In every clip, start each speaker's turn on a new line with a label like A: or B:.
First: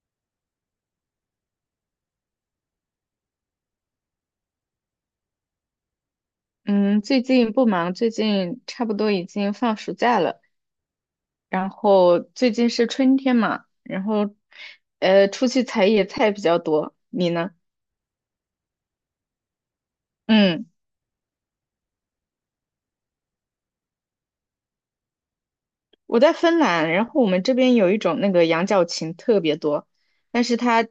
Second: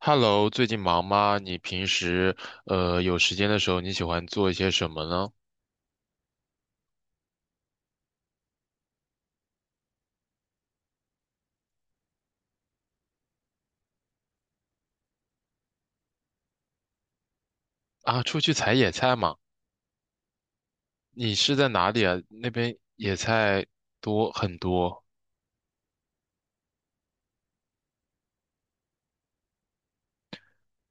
A: Hello，最近忙吗？你平时有时间的时候，你喜欢做一些什么呢？
B: 嗯，最近不忙，最近差不多已经放暑假了，然后最近是春天嘛，然后出去采野菜比较多。你呢？
A: 啊，出去采野菜嘛？
B: 嗯，
A: 你是在哪里啊？那边野菜多很多
B: 我在芬兰，然后我们这边有一种那个羊角芹特别多，但是它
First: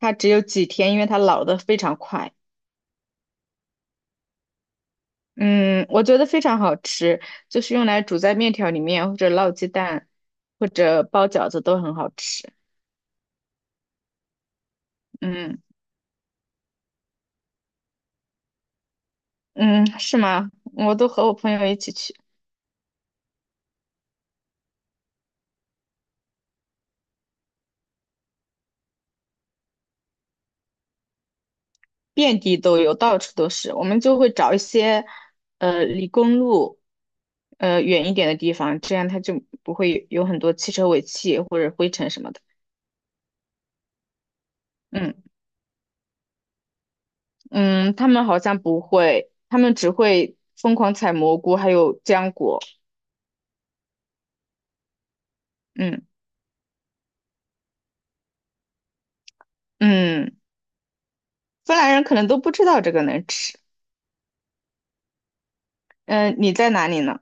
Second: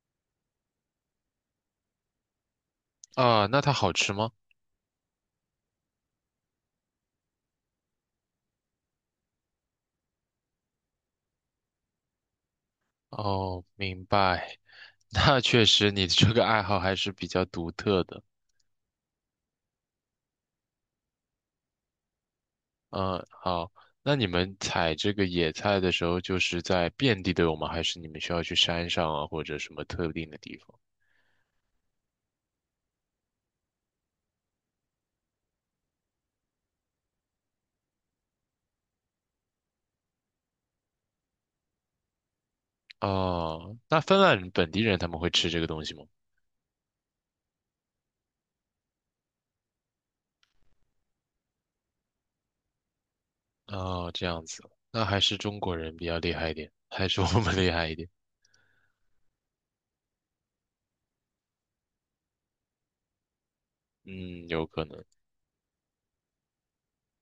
B: 它只有几天，因为它老得非常快。
A: 啊，那它好吃吗？
B: 嗯，我觉得非常好吃，就是用来煮在面条里面，或者烙鸡蛋，或者包饺子都很好吃。
A: 哦，明白。那
B: 嗯
A: 确实，你这个爱好还是比较独特的。
B: 嗯，是吗？我都和我朋友一起去。
A: 嗯，好。那你们采这个野菜的时候，就是在遍地都有吗？还是你们需要去山上啊，或者什么特定的地方？
B: 遍地都有，到处都是。我们就会找一些，离公路，远一点的地方，这样它就不会有很多汽车尾气或者灰尘什么的。
A: 哦，那芬兰人本地人他
B: 嗯
A: 们会吃这个东西吗？
B: 嗯，他们好像不会，他们只会疯狂采蘑菇，还有浆果。
A: 哦，这样子，那还是中国人比
B: 嗯
A: 较厉害一点，还是我们厉害一点？
B: 嗯，芬兰人可能都不知道这个能吃。
A: 嗯，有可能。
B: 嗯、你在哪里呢？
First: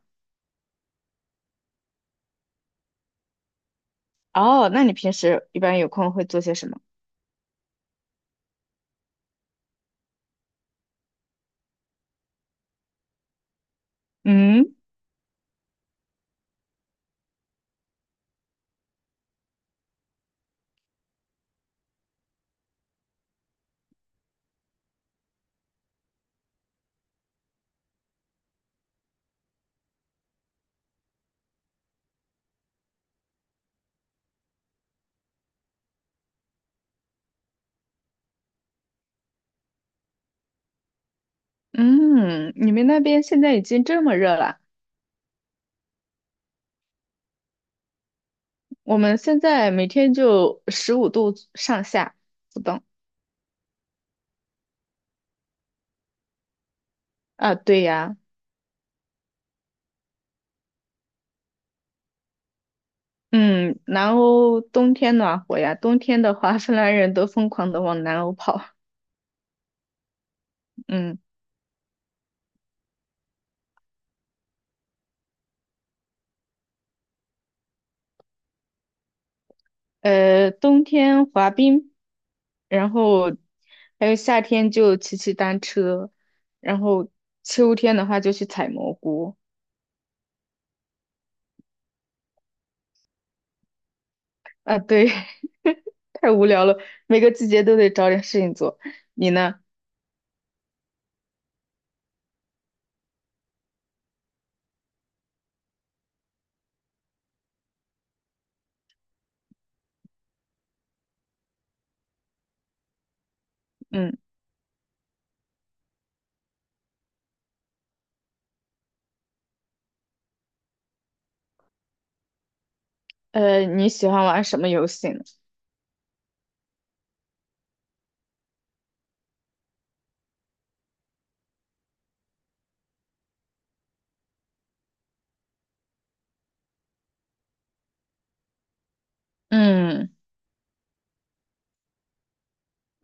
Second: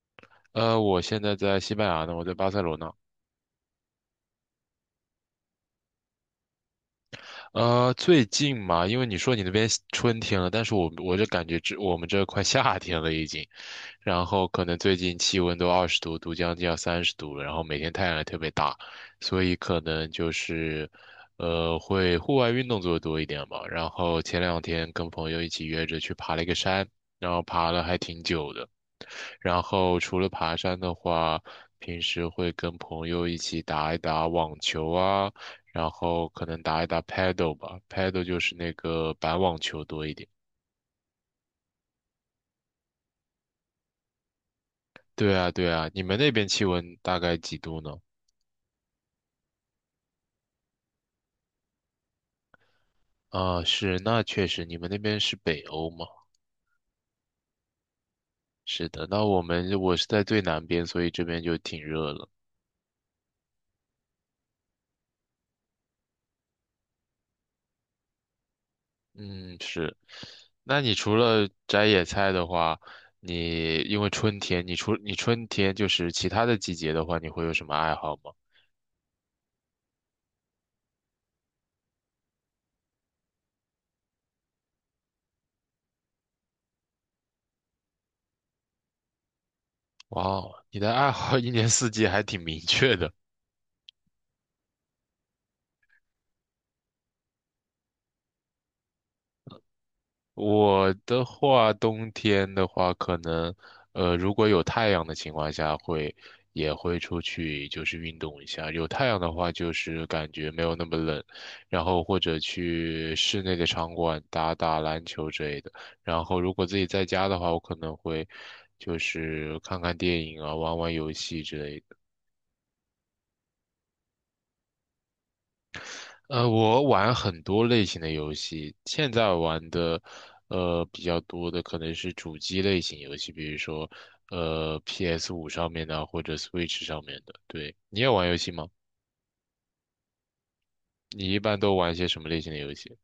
A: 我现在在西班牙呢，我在巴塞罗那。
B: 哦，那你平时一般有空会做些什么？
A: 最近嘛，因为你说你那边春天了，但是我就感觉这我们这快夏天了已经。然后可
B: 嗯
A: 能最近气温都20度，都将近要30度了，然后每天太阳也特别大，所以可能就是，会户外运动做的多一点吧。然后前两天跟朋友一起约着去爬了一个山，然后爬了还挺久的。然后除了爬山的话，平时会跟朋友一起打一打网球啊，然后可能打一打 paddle 吧，paddle 就是那个板网球多一点。
B: 嗯，你们那边现在已经这么热了？
A: 对啊，对啊，你们那边气温大概几度呢？
B: 我们现在每天就15度上下不等。
A: 啊，是，那确实，你们那边是北欧吗？
B: 啊，对呀，
A: 是的，那我是在最南边，所以这边就挺热了。
B: 嗯，南欧冬天暖和呀，冬天的话，芬兰人都疯狂的往南欧跑，
A: 嗯，是。那你除
B: 嗯，
A: 了摘野菜的话，你因为春天，你春天就是其他的季节的话，你会有什么爱好吗？
B: 冬天滑冰，然后还有夏天就骑骑单车，然后秋天的话就去采蘑菇。
A: 哇哦，你的爱好 一年四季还挺明确的。
B: 啊，对，太无聊了，每个季节都得找点事情做。你呢？
A: 我的话，冬天的话，可能，如果有太阳的情况下会，也会出去就是运动一下。有太阳的话，就是感觉没有那么冷，然后或者去室内的场
B: 嗯，
A: 馆打打篮球之类的。然后如果自己在家的话，我可能会就是看看电影啊，玩玩游戏之类的。
B: 你喜欢玩什么游戏呢？
A: 我玩很多类型的游戏，现在玩的，比较多的可能是主机类型游戏，比如说，PS5上面的或者 Switch 上面的。对，你也玩游戏吗？
B: 嗯。
A: 你一般都玩一些什么类型的游戏？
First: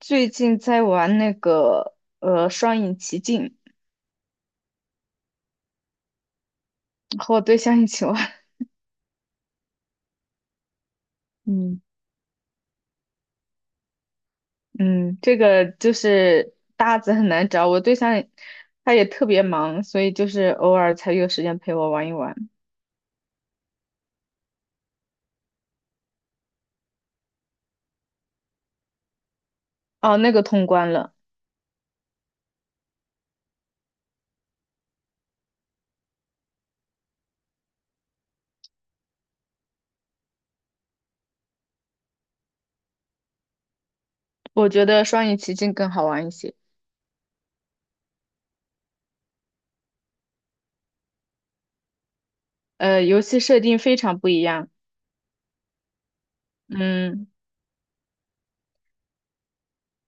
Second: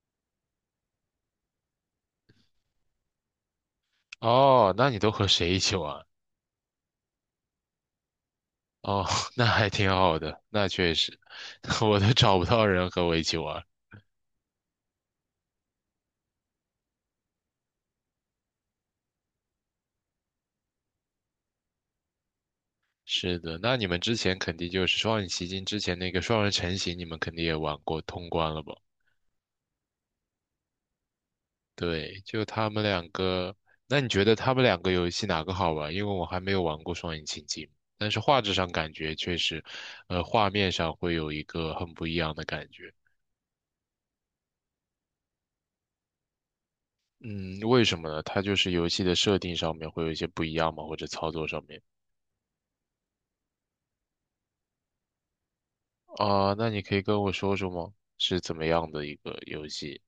B: 最近在玩那个《双影奇境》，
A: 哦，那你都和谁一起玩？
B: 和我对象一起玩。
A: 哦，那还挺好的，那确实，
B: 嗯，
A: 我都找不到人和我一起玩。
B: 嗯，这个就是搭子很难找，我对象他也特别忙，所以就是偶尔才有时间陪我玩一玩。
A: 是的，那你们之前肯定就是《双影奇境》之前那个双人成行，你们肯定也玩过通关了吧？
B: 哦，那个通关了，
A: 对，就他们两个。那你觉得他们两个游戏哪个好玩？因为我还没有玩过双引擎机，但是画质上感觉确实，画面上会有一个很不一样的感觉。
B: 我觉得《双影奇境》更好玩一些。
A: 嗯，为什么呢？它就是游戏的设定上面会有一些不一样吗？或者操作上面
B: 呃，游戏设定非常不一样。
A: 啊，那你可以跟
B: 嗯，
A: 我说说吗？是怎么样的一个游戏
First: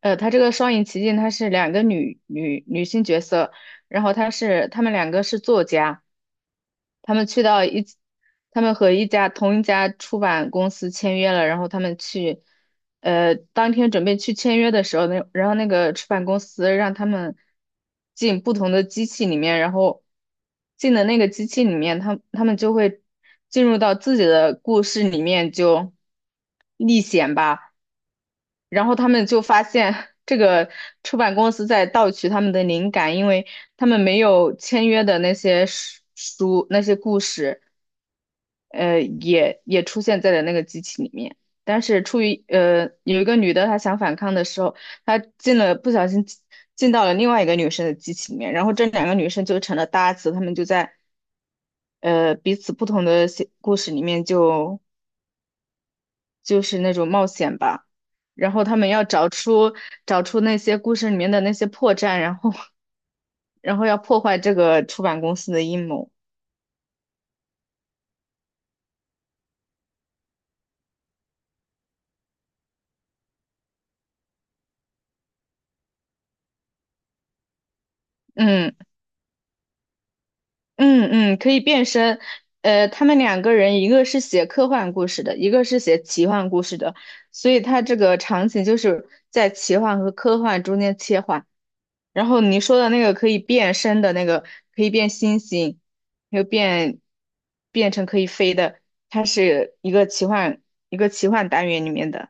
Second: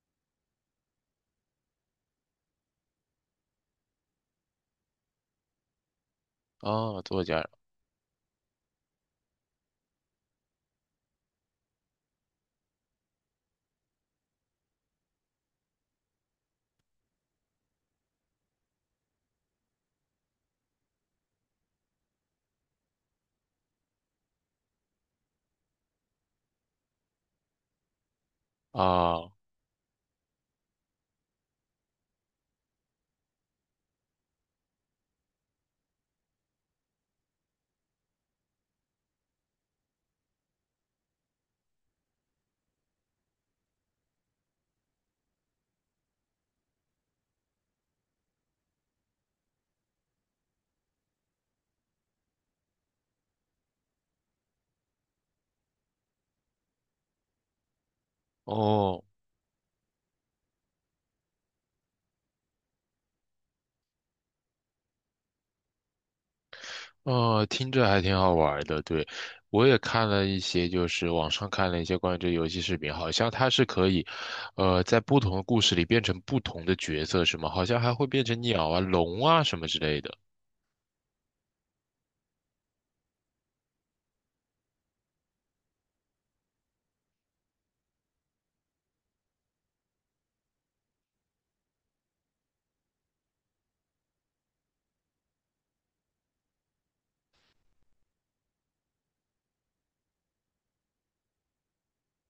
B: 它这个《双影奇境》它是两个女性角色，然后她们两个是作家。
A: 啊？
B: 他
A: 作
B: 们去
A: 家
B: 到一起他们和同一家出版公司签约了，然后他们去，当天准备去签约的时候，然后那个出版公司让他们进不同的机器里面，然后进的那个机器里面，他们就会进入到自己的故事里面就历险吧。然后他们
A: 啊，
B: 就发现 这个出版公司在盗取他们的灵感，因为他们没有签约的那些书那些故事，也出现在了那个机器里面。但是出于有一个女的她想反抗的时候，她不小心进到了另外一个女生的机器里面，然后这两个女生就成了搭子，他们就在彼此不同的写故事里面就就是那种冒险吧。然后他们
A: 哦，
B: 要找出那些故事里面的那些破绽，然后然后要破坏这个出版公司的阴谋。
A: 听着还挺好玩儿的，对，我也看了一些，就是网上看了一些关于这个游戏视频，好像它是可以，在不同的故事里变成不同的角色，是吗？好像还会变成鸟
B: 嗯
A: 啊、龙啊什么之类的。
B: 嗯嗯，可以变身。呃，他们两个人，一个是写科幻故事的，一个是写奇幻故事的，所以他这个场景就是在奇幻和科幻中间切换。然后你说的那个可以变身的那个，可以变星星，又变变成可以飞的，它是一个奇幻单元里面的。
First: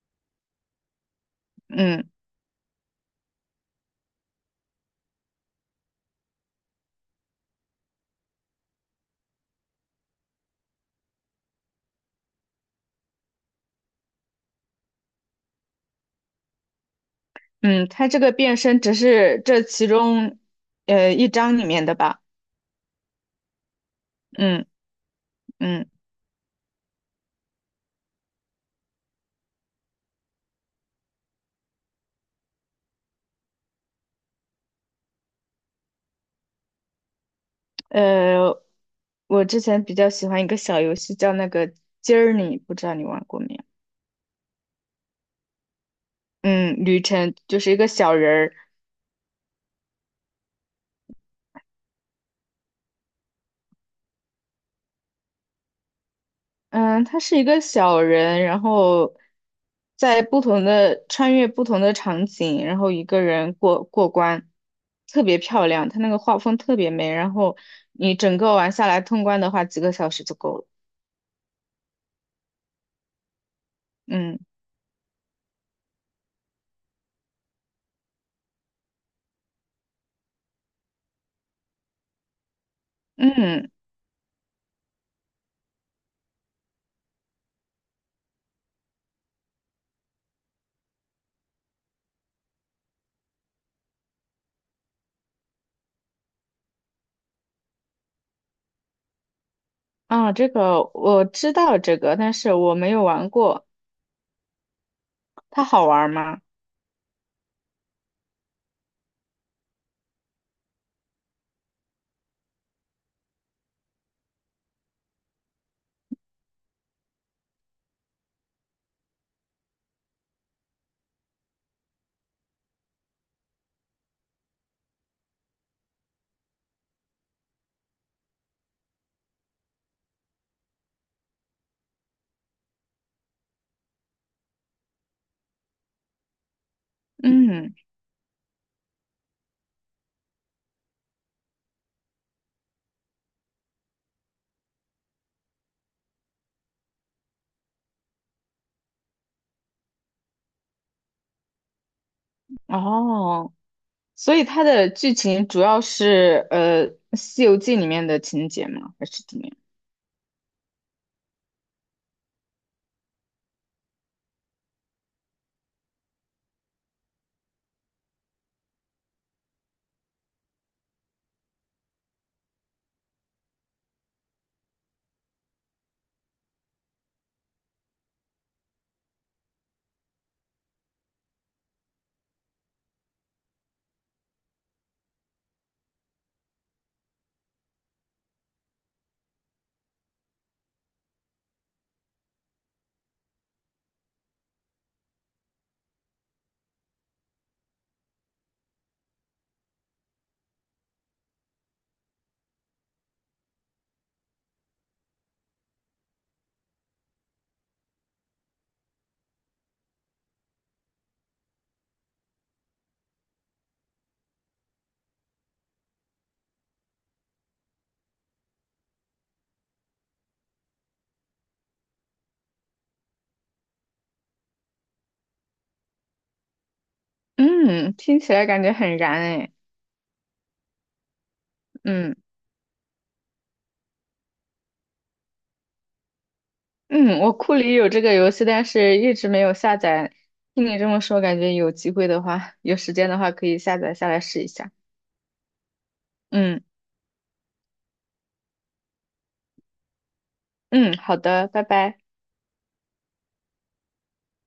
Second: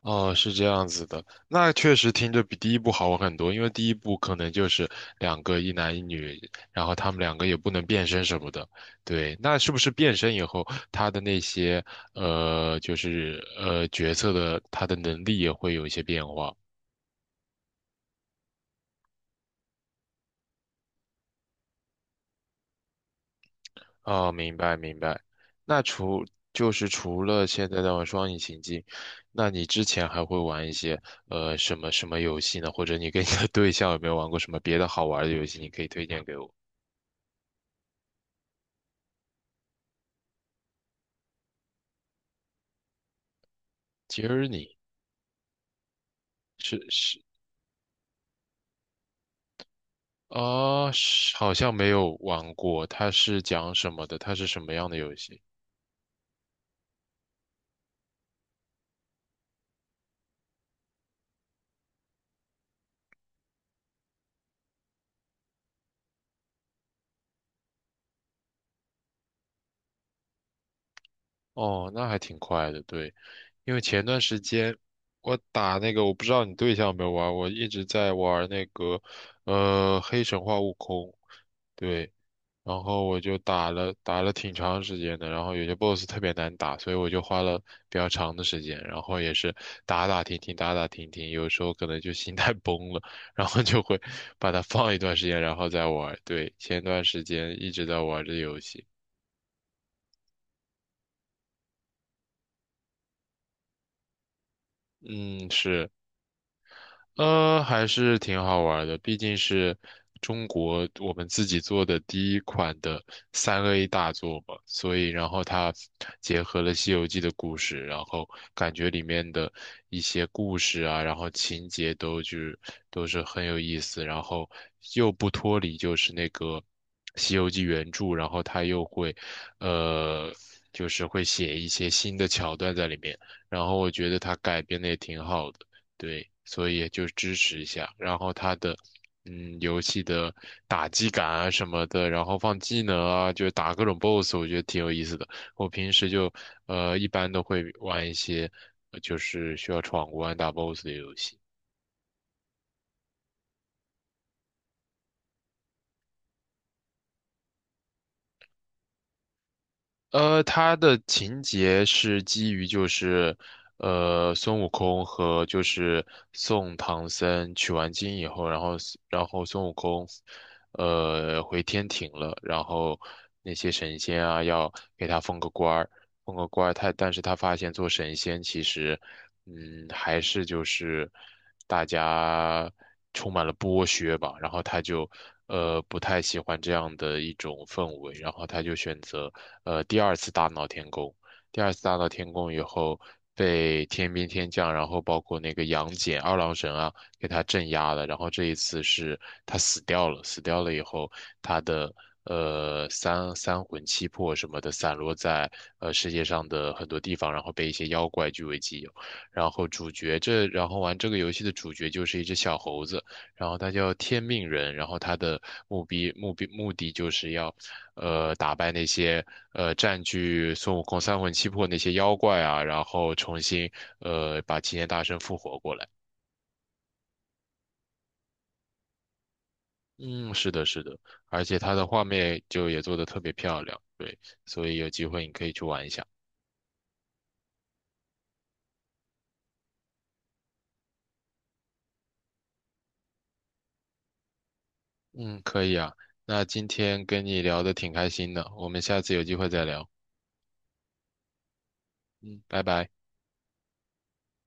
A: 哦，是这样子的，那确
B: 嗯
A: 实听着比第一部好玩很多，因为第一部可能就是两个一男一女，然后他们两个也不能变身什么的。对，那是不是变身以后，他的那些就是角色的他的能力也会有一些变化？
B: 嗯，它这个变身只是这其中一章里面的吧。
A: 哦，明
B: 嗯
A: 白明白。那
B: 嗯
A: 除就是除了现在的双引擎机，那你之前还会玩一些什么什么游戏呢？或者你跟你的对象有没有玩过什么别的好玩的游戏？你可以推荐给我。
B: 呃，我之前比较喜欢一个小游戏叫那个 j 儿》，你不知道你玩过没有？
A: j o u，
B: 嗯，
A: 是
B: 旅
A: 是
B: 程就是一个小人儿。
A: 啊，是好像没有玩过，它是讲什么的？它是什么样的游戏？
B: 嗯，他是一个小人，然后在不同的穿越不同的场景，然后一个人过过关，特别漂亮。他那个画风特别美，然后你整个玩下来通关的话，几个小时就够了。
A: 哦，那还挺快的，对，因为前段
B: 嗯
A: 时间我打那个，我不知道你对象有没有玩，我一直在玩那个，黑神话悟空，对，然后我就
B: 嗯
A: 打了挺长时间的，然后有些 BOSS 特别难打，所以我就花了比较长的时间，然后也是打打停停，打打停停，有时候可能就心态 崩了，然后就会把它放一段时间，然后再玩，对，前段时间一直在玩这游戏，
B: 啊，这个我知道这个，但是我没有玩过。
A: 嗯，
B: 它好
A: 是。
B: 玩吗？
A: 还是挺好玩儿的，毕竟是中国我们自己做的第一款的3A 大作嘛，所以然后它结合了《西游记》的故事，然后感觉里面的一些故事啊，然后情节都就是都是很有意思，然后又不脱离就是那个《西游记》原著，然后它又会呃就是会写一些新的桥段在里面，然后我觉得它改编的也挺好的。对，所以就支持一
B: 嗯
A: 下。然后它的，嗯，游戏的打击感啊什么的，然后放技能啊，就打各种 BOSS，我觉得挺有意思的。我平时就，一般都会玩一些，就是需要闯关打 BOSS 的游戏。
B: 哦，所以它的剧情主要是《西游记》里面的情节吗？还是怎么样？
A: 它的情节是基于就是，孙悟空和就是送唐僧取完经以后，然后孙悟空，回天庭了，然后那些神仙啊要给他封个官儿，封个官儿，但是他发现做神仙其实。嗯，还是就是大家充满了剥削吧，然后他就不太喜欢这样的一种氛围，然后他就选择第二次大闹天宫。第二次大闹天宫以后，被天兵天将，然后包括那个杨戬、二郎神啊，给他镇压了。然后这一次是他死掉了，死掉了以后，他的三魂七魄什么的散落在世界上的很多地方，然后被一些妖怪据为己有。然后主角这，然后玩这个游戏的主角就是一只小猴子，然后它叫天命人，然后它的目的就是要，打败那些占据孙悟空三魂七魄那些妖怪啊，然后重新把齐天大圣复活过来。
B: 嗯，听起来感觉很燃哎。
A: 嗯，是的，是的，而且它的画
B: 嗯
A: 面就也做的特别漂亮，对，所以有机会你可以去玩一下。
B: 嗯，我库里有这个游戏，但是一直没有下载。听你这么说，感觉有机会的话，有时间的话可以下载下来试一下。
A: 嗯，可以啊，那
B: 嗯
A: 今天跟你聊的挺开心的，我们下次有机会再聊。
B: 嗯，好的，拜拜。
A: 嗯，拜拜。